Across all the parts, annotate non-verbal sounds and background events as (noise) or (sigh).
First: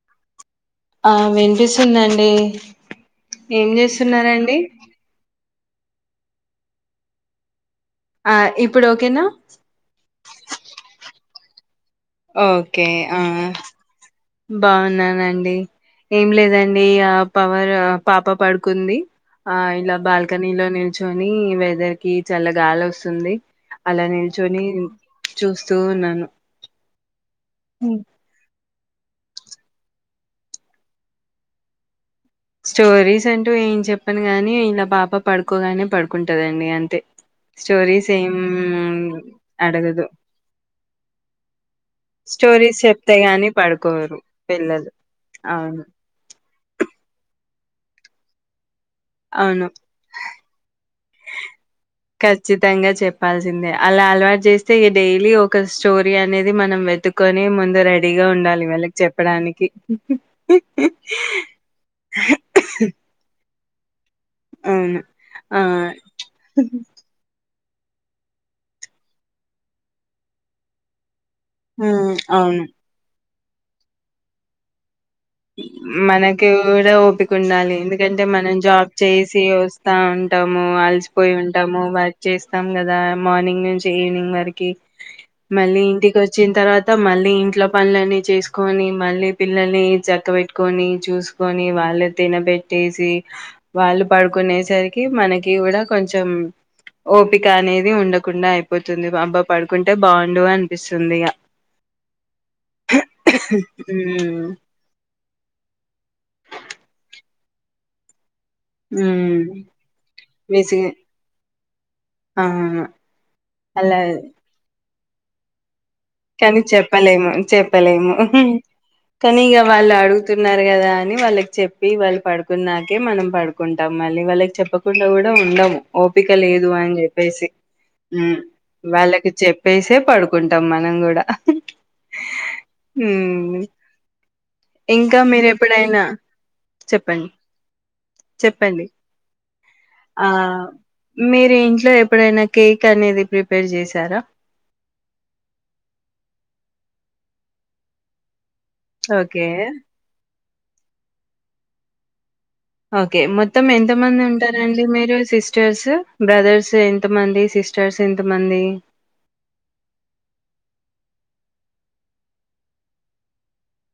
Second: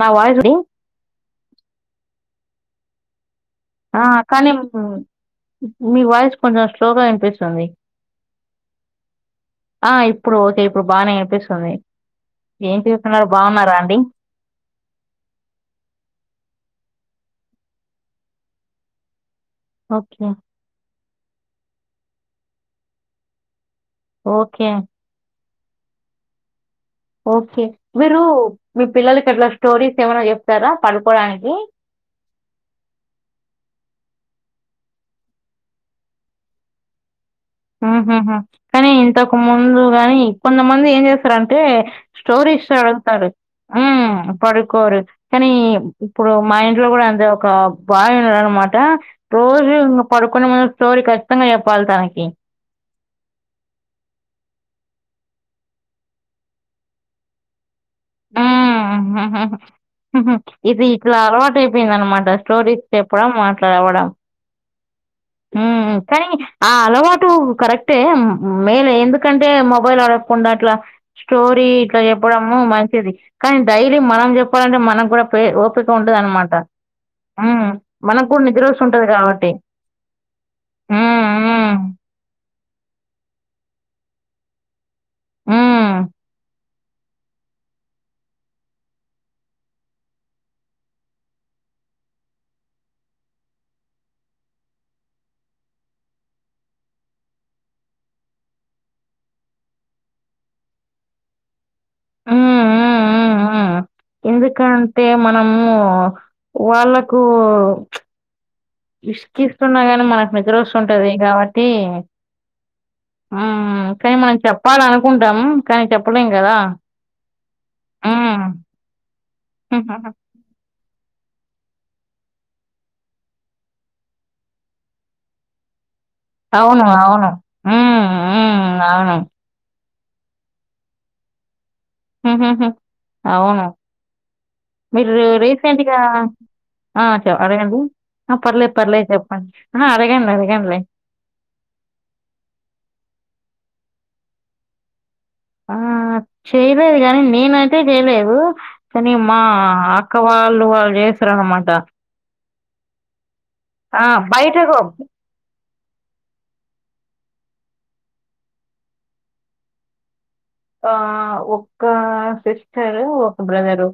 నా వాయిస్ డి ఆ వినిపిస్తుందండి ఏం ఆ కానీ చేస్తున్నారండి మీ వాయిస్ కొంచెం స్లోగా ఇనిపిస్తుంది ఆ ఇప్పుడు ఓకేనా ఆ ఇప్పుడు ఓకే ఇప్పుడు బాగానే అనిపిస్తు సమీ ఓకే ఆ అండి బాగున్నానండి ఏం లేదండి ఆ పవర్ పాప పడుకుంది ఆ ఇలా ఓకే బాల్కనీలో నిల్చు కానీ వెదర్ కి చాల్ల గాలి వస్తుంది అలా నిన్చోని ఓకే చూస్తూ ఉన్నాను ఓకే హ్మ్. మీరు మీ పిల్లలకి అట్లా స్టోరీస్ ఎవరో చెప్తారా పడుకోడానికి స్టోరీస్ అంటూ ఏం చెప్పను గానీ ఇలా పాప పడుకోగానే పడుకుంటందండి అంతే ఉ స్టోరీస్ ఏం కానీ ఇంతకు ముందు అడగదు కాని కొంతమంది ఏం చేస్తారంటే స్టోరీ ఇస్ స్టోరీస్ చెప్తే అడుగుతాడు గాని పడుకోరు హ పిల్లలు పడుకోరు కానీ అవును ఇప్పుడు మా ఇంట్లో కూడా అంతే ఒక బాయ్ ఇర్ర మాట అవును. రోజు పడుకునే ముందు స్టోరి కచ్చితంగ చెప్పాలి తనకి ఖచ్చితంగా చెప్పాల్సిందే అలా అలవాటు చేస్తే ఈ డైలీ ఒక స్టోరీ అనేది మనం వెతుకొని ముందు రెడి ఉ ఇది ఇట్లా అలవాటు అయిపోయింది అనమాట స్టోరీస్ చెప్పడం మా అట్లాఎవడం అవును ఆ! కానీ ఆ అలవాటు కరెక్ట్ అంటే మేలే ఎందుకంటే మొబైల్ అడగకుండా అట్లా స్టోరీ ఇట్లా హ్మ్. చెప్పడము అవును. మంచిది కానీ డైలి మనం చెప్పాలంటే మనం కూడా పే ఓపిక ఉంటది మనకి అనమాట కూడా ఓపిక ఉండాలి ఎందుకంటే మనకు కూడా మనం నిద్ర జాబ్ వస్తుంటది చేసి కాబట్టి వస్తావంట్ అంటాము ఉమ్ అలసిపోయి ఉమ్ ఉంటాము వర్క్ చేస్తాం కదా మార్నింగ్ నుంచి ఈవినింగ్ వరకి మళ్ళీ ఇంటికి వచ్చిన తర్వాత మళ్ళీ ఇంట్లో పనులన్నీ చేసుకొని మళ్ళీ పిల్లల్ని చద్ పక్క పెట్టుకొని చూసుకొని వాళ్ళు తినబెట్టేసి వాళ్ళు పడుకునేసరికి మనకి కూడా కొంచెం ఓపిక అనేది ఉండకుండా అయిపోతుంది అబ్బా పడుకుంటే బాగుండు అనిపిస్తుంది ఇక మ్మ్ హ్మ్ హ్మ్ ఎందుకంటే మ అమ్మో వాళ్ళకూ ప్చ్ హ్మ్ ఇసుకిస్తున్నా గాని మనకు నిద్ర విసి వస్తుంటది కాబట్టి ఆ హ్మ్ అలా కానీ మనకు చెప్పాలను కుంటం కానీ చెప్పలేము చెప్పలేము మ్మ్ కానీ ఇగ వాళ్ళు అడుగుతున్నారు కదా. అని వాళ్ళకి చెప్పి వాళ్ళు పడుకున్నాకే మనం పడుకుంటాం. మళ్ళీ వాళ్ళకి చెప్పకుండా కూడా ఉండము. ఓపిక లేదు అవును అని అవును చెప్పేసి మ్మ్ హ్మ్ మ్మ్ అవును వాళ్ళకి చెప్పేసే పడుకుంటాం మ మనం కూడా ఉమ్ అవును ఇంకా మీరు ఎప్పుడైనా ఆ చెప్పండి చెప్పండి అడగండి చెప్పండి ఆ అడగండి అడగండి లే మీరు పెళ్లి చేశారా ఆ చేయలేదు, గాని నేనైతే చేయలేదు. కాని మా ఓకే అక్క వాల్ వాళ్ళు చేస్తారనమాట ఓకే మొత్తం ఎంత ఆ! మంది బయటకు ఉంటారండి మీరు సిస్టర్సు బ్రదర్స్ ఎంత మంది సిస్టర్స్ ఎంత మంది ఆ ఒక్క సిస్టరు ఒక బ్రదరు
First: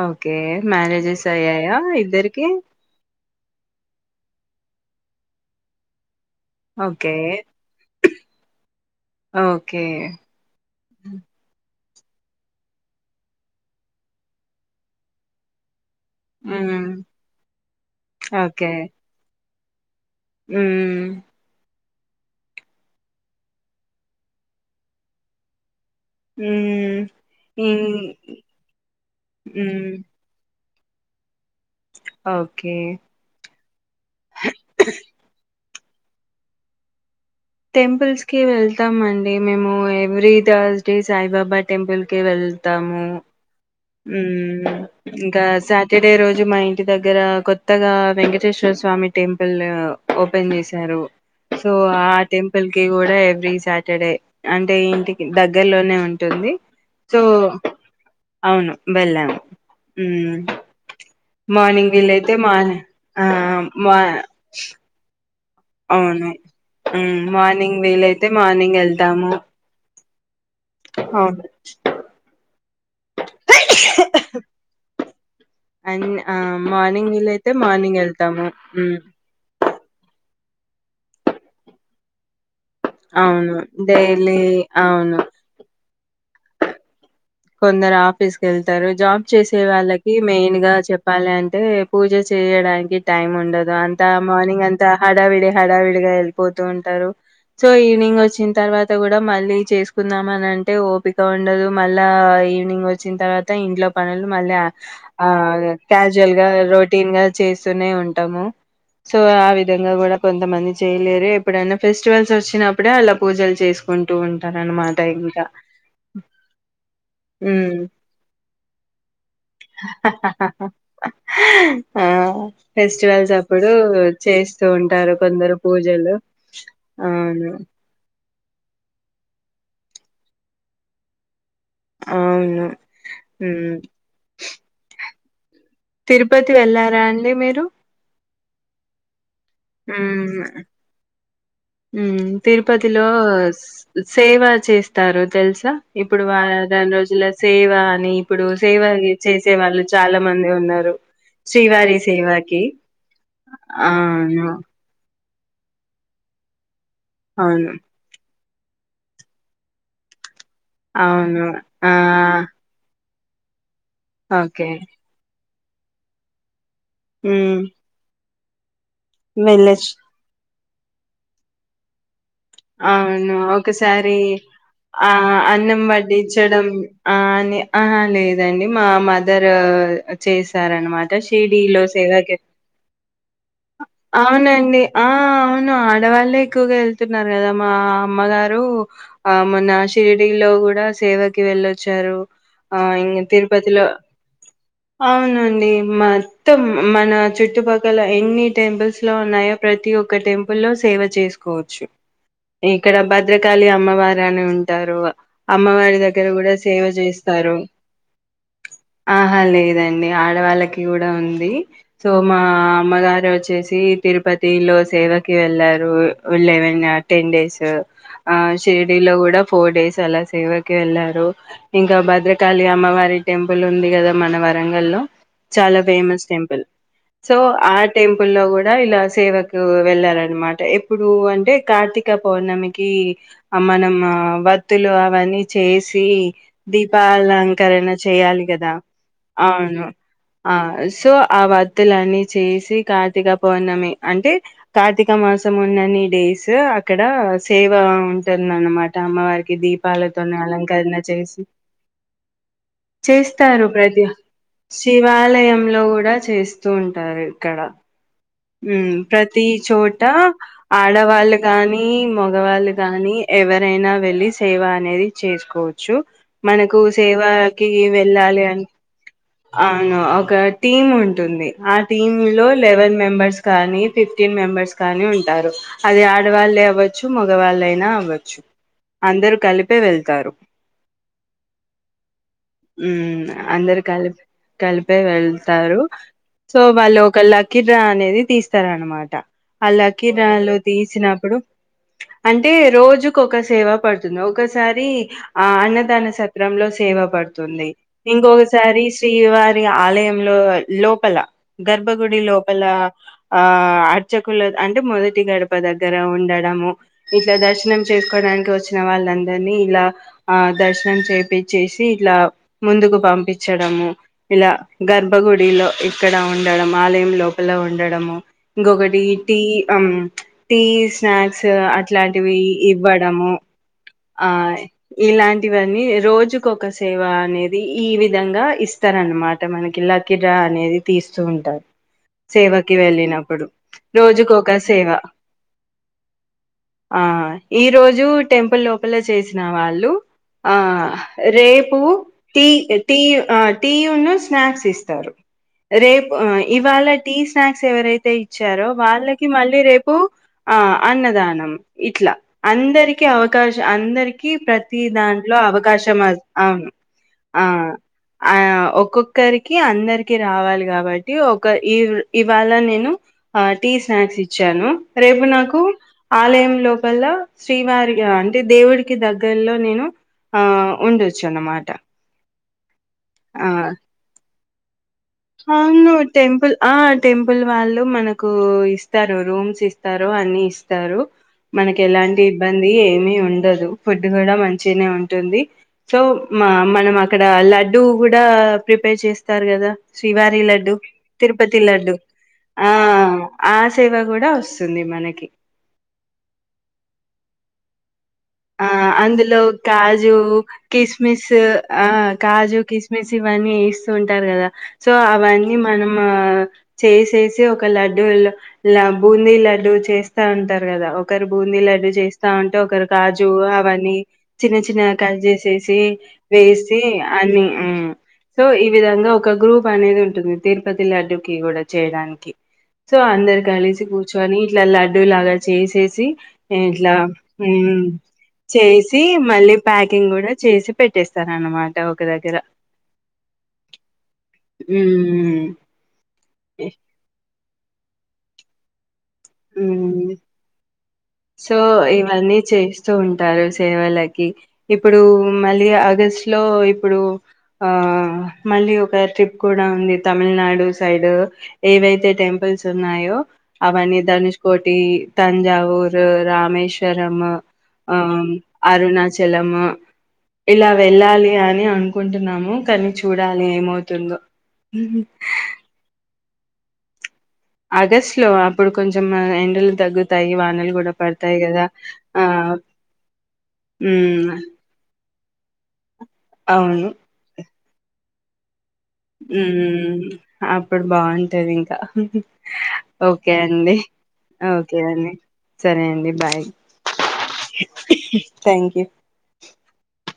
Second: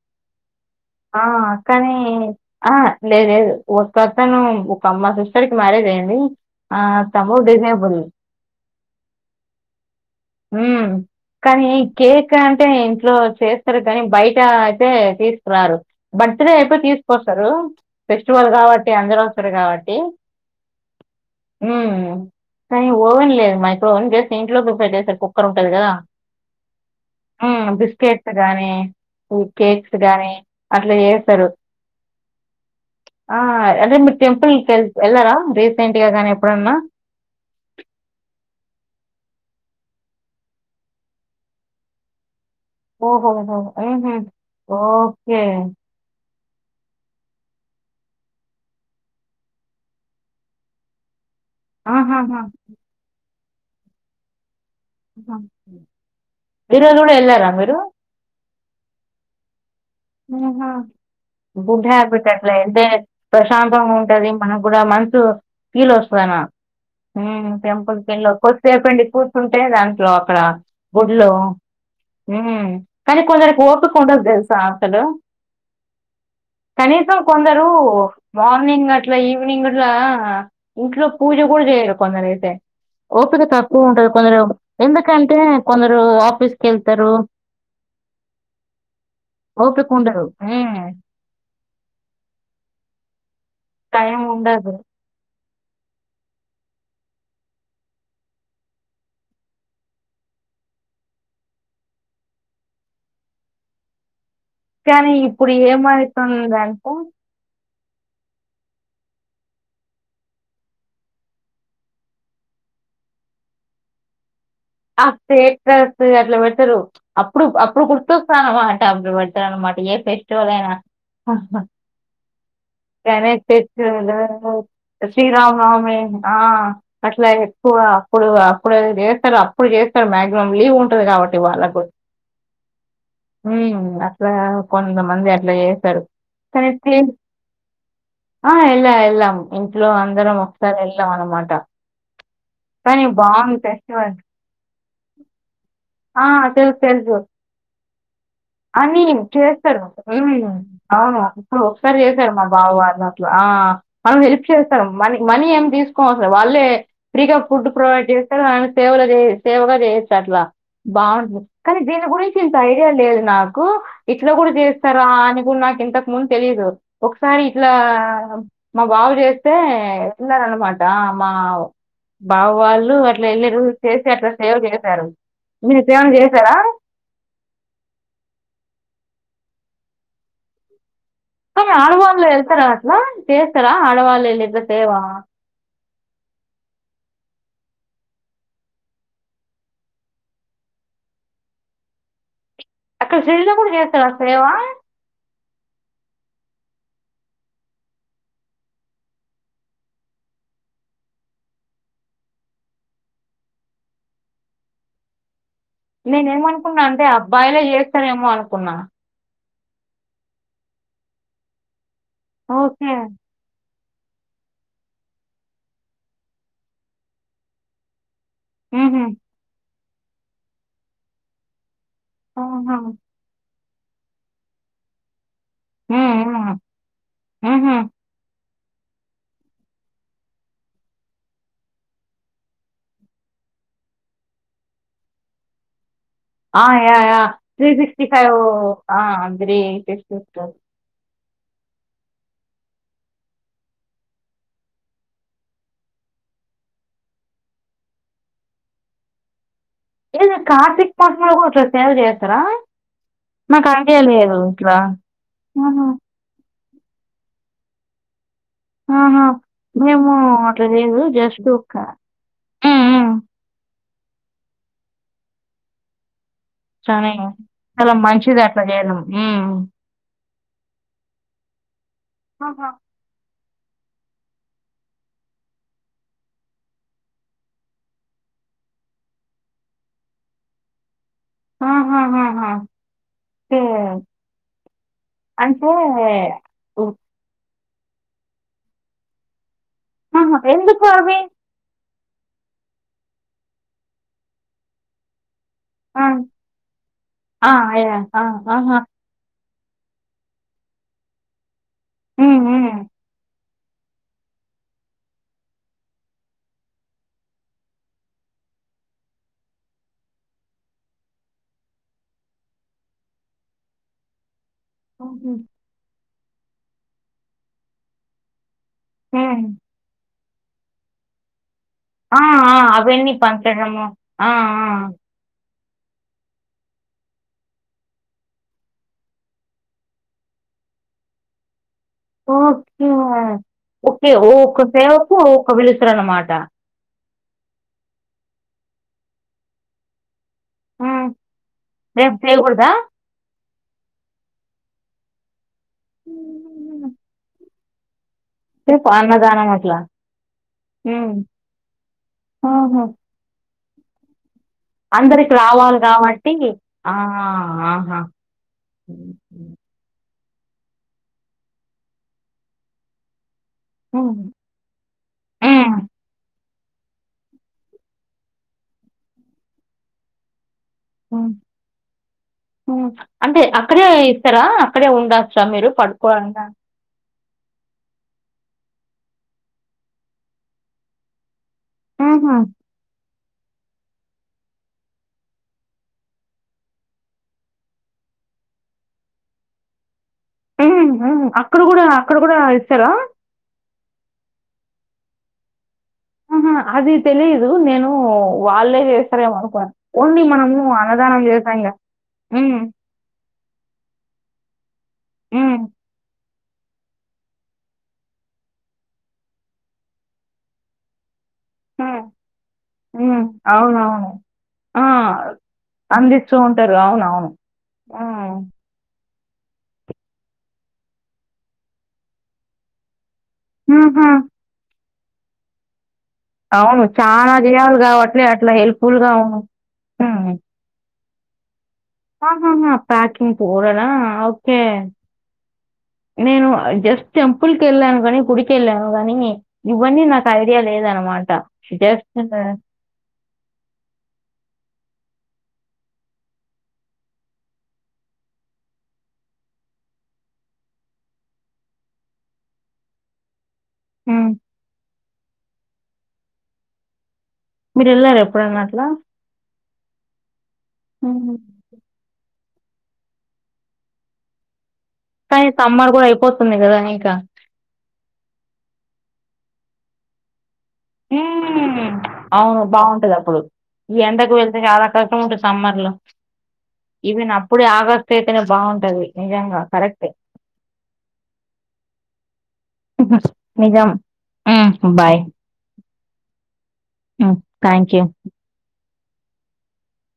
ఓకే. ఆ మ్యారేజెస్ అయ్యాయా కాని ఇద్దరికి? ఆ లేదు లేదు ఒకతను తం మా సిస్టర్ కి మ్యారేజ్ అయింది. ఆ ఓకే. సమోదేనే బల్ (unintelligible) ఓకే హ్మ్ కానీ కేక్ అంటే ఇంట్లో చేస్తారు కానీ బయట అయితే తీసుకురారు. బర్త్ డే అయితే హ్మ్. తీసుకొస్తరు ఫెస్టివల్ ఓకే. కాబట్టి అందరూ అక్కడ కాబట్టి హ్మ్ హ్మ్ కానీ ఓవెన్ లేదు మైక్రోఓవెన్ జస్ట్ ఇంట్లో ప్రిపేర్ చేస్తారు. కుక్కర్ ఉంటది కదా హ్మ్. హ్మ్ ఈ బిస్కెట్ గాని హ్మ్. కేక్స్ గాని అట్లా చేస్తరు ఓకే. ఆ అంటే మీరు టెంపుల్ కి ఎల్లారా రేపు ఏంటిగా గా నీ ఎప్పుడున్నా టెంపుల్స్ కి వెళ్తాం అండి మేము every Thursday Saibaba temple కి వెళ్ ఓహో హో హ్మ్మ్ ఇంకా సాటర్డే ఈ రోజు మా ఇంటి దగ్గర కొత్తగా వెంకటేశ్వర స్వామి టెంపుల్ ఓపెన్ చేశారు సో ఆ ఆహాహా! టెంపుల్ కి కూడా ఎవరీ సాటర్డే అంటే ఇంటికి ఆహా! దగ్గరలోనే ఉంటుంది ఈరోజు గూడా సో యెళ్లారా మీరు? అవును వెళ్లాం హ హా గుడ్ హ్యాబిట్ వీలైతే మార్ అట్లయితే ఆ ప్రశాంతంగా మా ఉంటది మనకి కూడా మనసు ఫీల్ అవును వస్తాదనా మ్మ్ మార్నింగ్ టెంపుల్ వీలైతే కేల్లి మార్నింగ్ కొద్దిసేపండి వెళ్తాము కూర్చుంటే దాం రోకడ గుడ్లు అవును మ్మ్ కానీ కొందరి ఓపిక ఉండదు తెలుసా అండ్ మార్నింగ్ కనీసం వీలయితే కొందరు మార్నింగ్ వెళ్తాము ఇంగ ఇట్లా ఇంట్లో పూజ కూడా చేయరు కొందరు అయితే ఓపీక అవును తక్కువ ఉంటది కొందరు డైలీ అవును ఎందుకంటే కొందరు అ ప్ ఫీస్ కెళ్తారు కొందరు ఆఫీస్కి వెళ్తారు జాబ్ చేసే ఓపిక వాళ్ళకి ఉండదు మెయిన్ గా హ్మ్. చెప్పాలి అంటే పూజ చేయడానికి టైం ఉండదు అంతా టైం మార్నింగ్ ఉండదు. అంతా హడా విడి హడావిడిగా వెళ్ళిపోతూ ఉంటారు సో ఈవినింగ్ వచ్చిన తర్వాత కూడా మళ్ళీ చేసుకుందాం అని అంటే ఓపిక ఉండదు మళ్ ఇలా ఈవినింగ్ వచ్చిన తర్వాత ఇంట్లో పనులు మళ్ళీ కానీ ఆ ఇప్పుడు క్యాజువల్ గా ఏమైతుందంటే రొటీన్ గా చేస్ ూనే ఉంటాము సో ఆ విధంగా కూడా కొంతమంది చేయలేరు ఎప్పుడైనా ఫెస్టివల్స్ వచ్చినప్పుడే అలా పూజలు చేసుకుంటూ ఉం ఆ ఫేక్ డ్రెస్సు అట్లా పెట్టరు అప్పుడు హ్మ్. అప్పుడు గుర్తొస్తా అనమాట అప్పుడు పెడ్తారు అనమాట ఏ ఫెస్టివల్ అయినా ఆ సరే ఫెస్టివల్స్ అప్పుడు పెటిలు చేస్తూ ఉంటారు శ్రీరామ కొందరు నవమి పూజలు ఆ అట్లా అవును ఎక్కువ అప్పుడు అప్పుడు చేస్తారు ఇప్పుడు చేస్తారు మాక్సిమం లీవ్ ఉంటది కాబట్ ట్టి వాళ కు అవును మ్ మ్మ్ అట్లా కొంత మంది అట్ లే తిరుపతి వెళ్ళారా అండి మీరు ఆ ఎల్లా ఎల్లాము ఇంట్లో అందరం మ్ ఒకసారి వెళ్ళాం అనమాట మ్ కానీ తిరుపతిలో బాగుంది స్- ఫెస్టివల్ సేవ చేస్తారు తెలుసా ఇప్పుడు ఆ! వా తెలుసు. దాని తెలుసు. రోజుల సేవ అని ఇప్పుడు సేవ అని చేసే చేస్తారు. వాళ్ళు చాలా మంది హ్మ్. ఉన్నారు అవును. ఇప్పుడు శ్రీవారి ఒకసారి చేశారు మా సేవకి బావ ఆ స్తారు మనీ మనీ ఏం తీసుకనివాసం లేదు వాళ్ళే ఫ్రీగా ఫుడ్ అవును ప్రొవైడ్ జే ఎ సేవలోజ్ సేవగా చేస్తే ఎట్లా బాగుంది అవును కాని ఆ దీని గురించి ఇంత ఐడియా లేదు నాకు ఇట్లా కూడా ఓకే చేస్తారా అని మూ నా ఇంతకు ముందు తెలిదు ఒకసారి మ్ ఇట్లా మా బాబు చేస్తే వెళ్ళొచ్చు తిన్నాను అన్నమాట రామ వ్ బావ వాళ్ళు అట్లా అవును వెళ్ళిరు చేసి ఒకసారి అట్లా సేవ్ చేశారు. ఆ అన్నం మీరేమైనా చేశారా? వడ్డించడం ఆ అని ఆ లేదండి మా మధ్ అందరు చేశారన్నమాట సిరిడి కానీ లో ఆడవాళ్ళు సిదకే వెళ్తారా అట్లా చేస్తారా ఆడవాళ్ళు వెళ్ళి ఇట్లా అవునండి సేవ ఆ అవును ఆడవాళ్ళ ఎక్కువగా వెతు న్నారు కదా మా అమ్మగారు ఆ మొన్న సిరిడిలో కూడా సేవకి వెళ్ళొచ్చారు ఆ అక్కడ ఇంగ శల్లో కూడా తిరుపతిలో చేస్తార సేవా అవునండి మొత్తం మన చుట్టుపక్కల ఎన్ని టెంపుల్స్ లో ఉన్నాయో ప్రతి ఒక్క టెంపుల్ లో సేవ చేసుకోవచ్చు ఇక్కడ భద్రకాళి అమ్మవారు అని ఉంటారు అమ్మవారి దగ్గర నేనే కూడా సేవ ఏమనుకున్నాను అంటే చేస్తారు అబ్బాయిలే చేస్తానేమో అనుకున్నా ఆ లేదండి ఆడవాళ్ళకి కూడా ఉంది సో మా ఓకే అమ్మగారు వచ్చేసి తిరుపతిలో సేవకి వెళ్ళారు వెళ్ళవే నా టేన్ డేస్ ఆ మ్హూ. షిర్డీలో కూడా ఫోర్ డేస్ తేలా సేవకి వెళ్ళారు ఇంకా భద్రకాళి ఆహా. అమ్మవారి టెంప్ పబ్బులు ఉంది కదా మన వరంగల్లో చాలా మ్మ్, ఫేమస్ మ్మ్, టెంపుల్ సో ఆ మ్మ్. టెంపుల్ లో కూడా ఇలా సేవకు వెళ్ళార్ అన్ మాట ఎప్పుడు అంటే కార్తీక పౌర్ణమికి మనం వత్తులు అవన్నీ చేసి ఆ, యా యా త్రీ దీపాలంకరణ సిక్స్టీ ఫైవ్ చేయాలి కదా త్రీ అవును సిక్స్టీ ఫైవ్ ఆ సో ఆ వత్తులన్నీ చేసి కార్తీక పౌర్ణమి అంటే కార్తీక మాసం ఉన్నన్ని డేస్ అక్కడ సేవ ఉంటుంద అనమాట అమ్మవారికి దీప ఏది పాలతోనే కార్తీక అలంకరణ మాసంలో చేసి కూడా ఇట్లా సేవ చేస్తారా చేస్తారు నాకు ఐడియా ప్రతి లేదు ఇట్లా శివాలయంలో ఆహా, కూడా చేస్త వస్తూ ఉంటారు ఇక్కడ ఆహా. ప్రతి చోట మేము అట్లా లేదు ఆడవాళ్ళు జస్ట్ ఒక కానీ మగవాళ్ళు మ్మ్, మ్మ్. కానీ ఎవరైనా వెళ్ళి సేవ అనేది చేసుకోవచ్చు మనకు చాలా సేవాకి చాలా మంచిది వెళ్ళాలి. అట్లా చేయడం మ్మ్. ఆ అవును ఒక టీమ్ ఉంటుంది ఆ టీమ్ లో ఆహా. లెవెన్ మెంబర్స్ కానీ ఫిఫ్టీన్ మెంబర్స్ కానీ ఉంటారు. అది ఆడవాళ్ళే అవ్వచ్చు మగవాళ్ళయినా అవ్వచ్చు. అందరు కలిపే వెళ్తారు. ఆహాహాహా! హ్మ్ ఓకే. అందరు కలిపి కలిపే అంటే వెళ్తారు. సో హ్మ్. వాళ్ళు ఒక్క లక్కీ కిరా అనేది తీస్తార అనమాట అళ్లా ఆహా! కిీరాలు ఎందుకు అవి? తీసినప్పుడు అంటే రోజుకు ఒక సేవ పడుతుంది. ఒకసారి ఆ ఆ! అన్నదాన సత్రంలో సేవ ఆ! పడుతుంది. యాహ్! ఆ! ఆహా! ఇంకొకసారి శ్రీవారి మరి ఆలయంలో లోపల గర్భగుడి లో హ్మ్. హ్మ్. బెల్లగా ఆ అర్చకుల అంటే మొదటి గడప దగ్గర ఉండడము. ఇట్లా దర్శనం చేసుకోడానికి వచ్చిన వాళ్ళందరినీ ఇలా ఆ దర్శనం చేప్పించేేసి ఇట్లా ముందుకు పంపించడము. ఇలా హుహు. గర్భగుడిలో ఇక్కడ ఉండడం ఆలయంలో అలా ఉండడము ఇంగోక్కటి టీ హ్మ్. అమ్ టీ స్నాక్స్ ఆ! అట్లాంటివి ఆ! అవన్నీ ఇవ్వడం పంచడము. అ ఆ! ఆ! ఇలాం ఇవన్నీ రోజుకు ఒక సేవ అనేది ఈ విధంగా ఇస్తారనమాట మనకి. లక్కీ డ్రా అనేది తీస్తూ ఉంటారు. సేవకి ఓకే వెళ్ళినప్పుడు ఓకే రోజుకొక ఒక్క సేవ సేవకు ఒక్కరు పిలుత్తరు అన్మాట ఆ ఈరోజు టెంపుల్ లోపల చేసిన వాళ్ళు ఆ హ్మ్. రేపు తీజ్ తీజ్ ఆ టీ ఉన్ను స్నాక్స్ ఇస్తారు రేపు ఇవాళ హుహుహు. స్నాక్స్ ఎవరైతే వచ్చారో రేపు వాళ్ళకి అన్నదానం మళ్ళీ అట్లా. రేపు ఆ హ్మ్. అన్నదానం ఇట్లా ఆహా! అందరికి అవకాశం అందరికి ప్రతి ప్రతి అందరికి దాంట్లో రావాలి అవకాశం కాబట్టి ఆ ఆ! ఆహా! ఆ హ్మ్. ఒక్కొక్కరికి అందరికి అందరికి రావాలి కాబట్టి ఒక ఈ ఇవాళ నేను ఆ టీ స్నాక్స్ హ్మ్. ఇచ్చాను. రేపు నాకు ఆలయం లోపల్ల శ్రీవారిగా అంటే దేవుడికి దగ్గర్లో నేను ఆ ఉండొచ్చు మ్ అన్నమాట మ్ అంటే అక్కడే ఇస్తరా అవ్ను టెంపుల్ ఆ టెంప్ ఫుల్ వాళ్ళు మనకు ఇస్తారు రూమ్స్ ఇస్తారు అన్ని ఇస్తారు. మనకెలాంటి ఆహా! ఇబ్బంది ఏమీ ఉండ్ ఉండదు ఫుడ్డు కూడా మంచిగనే ఉంటుంది సో మా మనం అక్కడ లడ్డూ కూడా ప్రిపేర్ చేస్తారు గదా శ్రీవారి లడ్డు హ్మ్. హ్మ్. అక్కడ తిరుపతి గూడా లడ్డు అక్కడ గూడా ఆ ఇస్తారా? ఆ సేవ గూడా వస్ స్తుంది మనకి ఆహ అది తెలీదు నేను ఆ వాళ్ళే చేస్తారేమో అందులో అనుకున్నాను. కాజు ఓన్లీ మనము అన్నదానం కిస్మిస్సు చేశాంగా. ఆ కాజు హ్మ్. కిస్మిస్ ఇవన్నీ ఏస్తూ ఉంటారు కదా సో అవన్నీ హ్మ్. మనము చేసేసి ఒక లడ్డూలో ల బూందీ లడ్డూ చేస్తా ఉంటారు కదా ఒక్ ఒకరు బూందీ లడ్డు హ్మ్. చేస్తా ఉంటే ఒకరు హ్మ్. కాజు అవన్నీ అవునవును. చిన్న ఆ! చిన్నగ కట్ జేసేసి అందిస్తూ ఉంటారు. వేసి అవునవును. అన్ని మ్మ్ సో హ్మ్. ఈ విధం దంగా ఒక గ్రూప్ అనేది ఉంటుంది తిరుపతి లడ్డుకి గూడా చేయడానికి సో అన్ అందరు కలిసి ఆహా! కూర్చొని ఇట్లా లడ్ డ్డు లాగా చేసేసి అవును చానా జే మ్మ్ చేసి మళ్ళీ ప్యాకింగ్ గూడా చేసి పెట్టేస్ స్తరనమాట్ హ హ హ ప్యాకింగ్ పోడరా ఆ ఓకే ఉమ్ నేను జస్ట్ ఎం కుల్ కెల్లాను గనీ గుడి కెల్లావ్ మ్మ్ లేదనమాట. సో జస్ట్ ఇవన్నీ చేస్తూ ఉంటారు సేవలకి ఇప్పుడు మళ్ళీ ఆగస్ట్ లో ఇప్పుడు ఆ మళ్ళీ ఒక ట్రిప్ కూడా ఉంది తమిల్నాడు సైడు ఏవైతే థెంపుల్స్ ఉన్నాయో అవన్ హ్మ్. ధనుష్ కోటి తంజావ్ ఊరు రామేశ్వరము మీరెళ్లారా ఆమ్ ఎప్పుడన్నా అట్లా? అరుణాచలము ఇలా వెళ్ళాలి హుహు. అని అనుకుంటున్నాము కని చూడాలి ఏమవుతుందో కని సమ్మార్ కుడా ఐప్ పోతుంది కదా ఇంకా ఆగస్ట్ లో అప్పుడు కొంచెం మల్ ఎండలు తగ్గుతాయి వానలు గూడా పడతాయి గదా! మ్మ్ ఆ! అవును బావుంటదప్పుడు ఈ హ్మ్. ఎండకు వెళ్తే చాలా కష్టం ఉంటది సమ్మర్ లో అవును. ఈవిన్ అప్పుడే ఆగస్ పెడితేనే బాగుం మ్మ్ హ్మ్ అప్పుడు బావుంటది ఇంక ఒకే అండి నిజం. హ్మ్. ఒకే అండి బాయ్. సరే అండి బాయ్ హ్మ్. Thank you. థ్యాంక్ యూ కి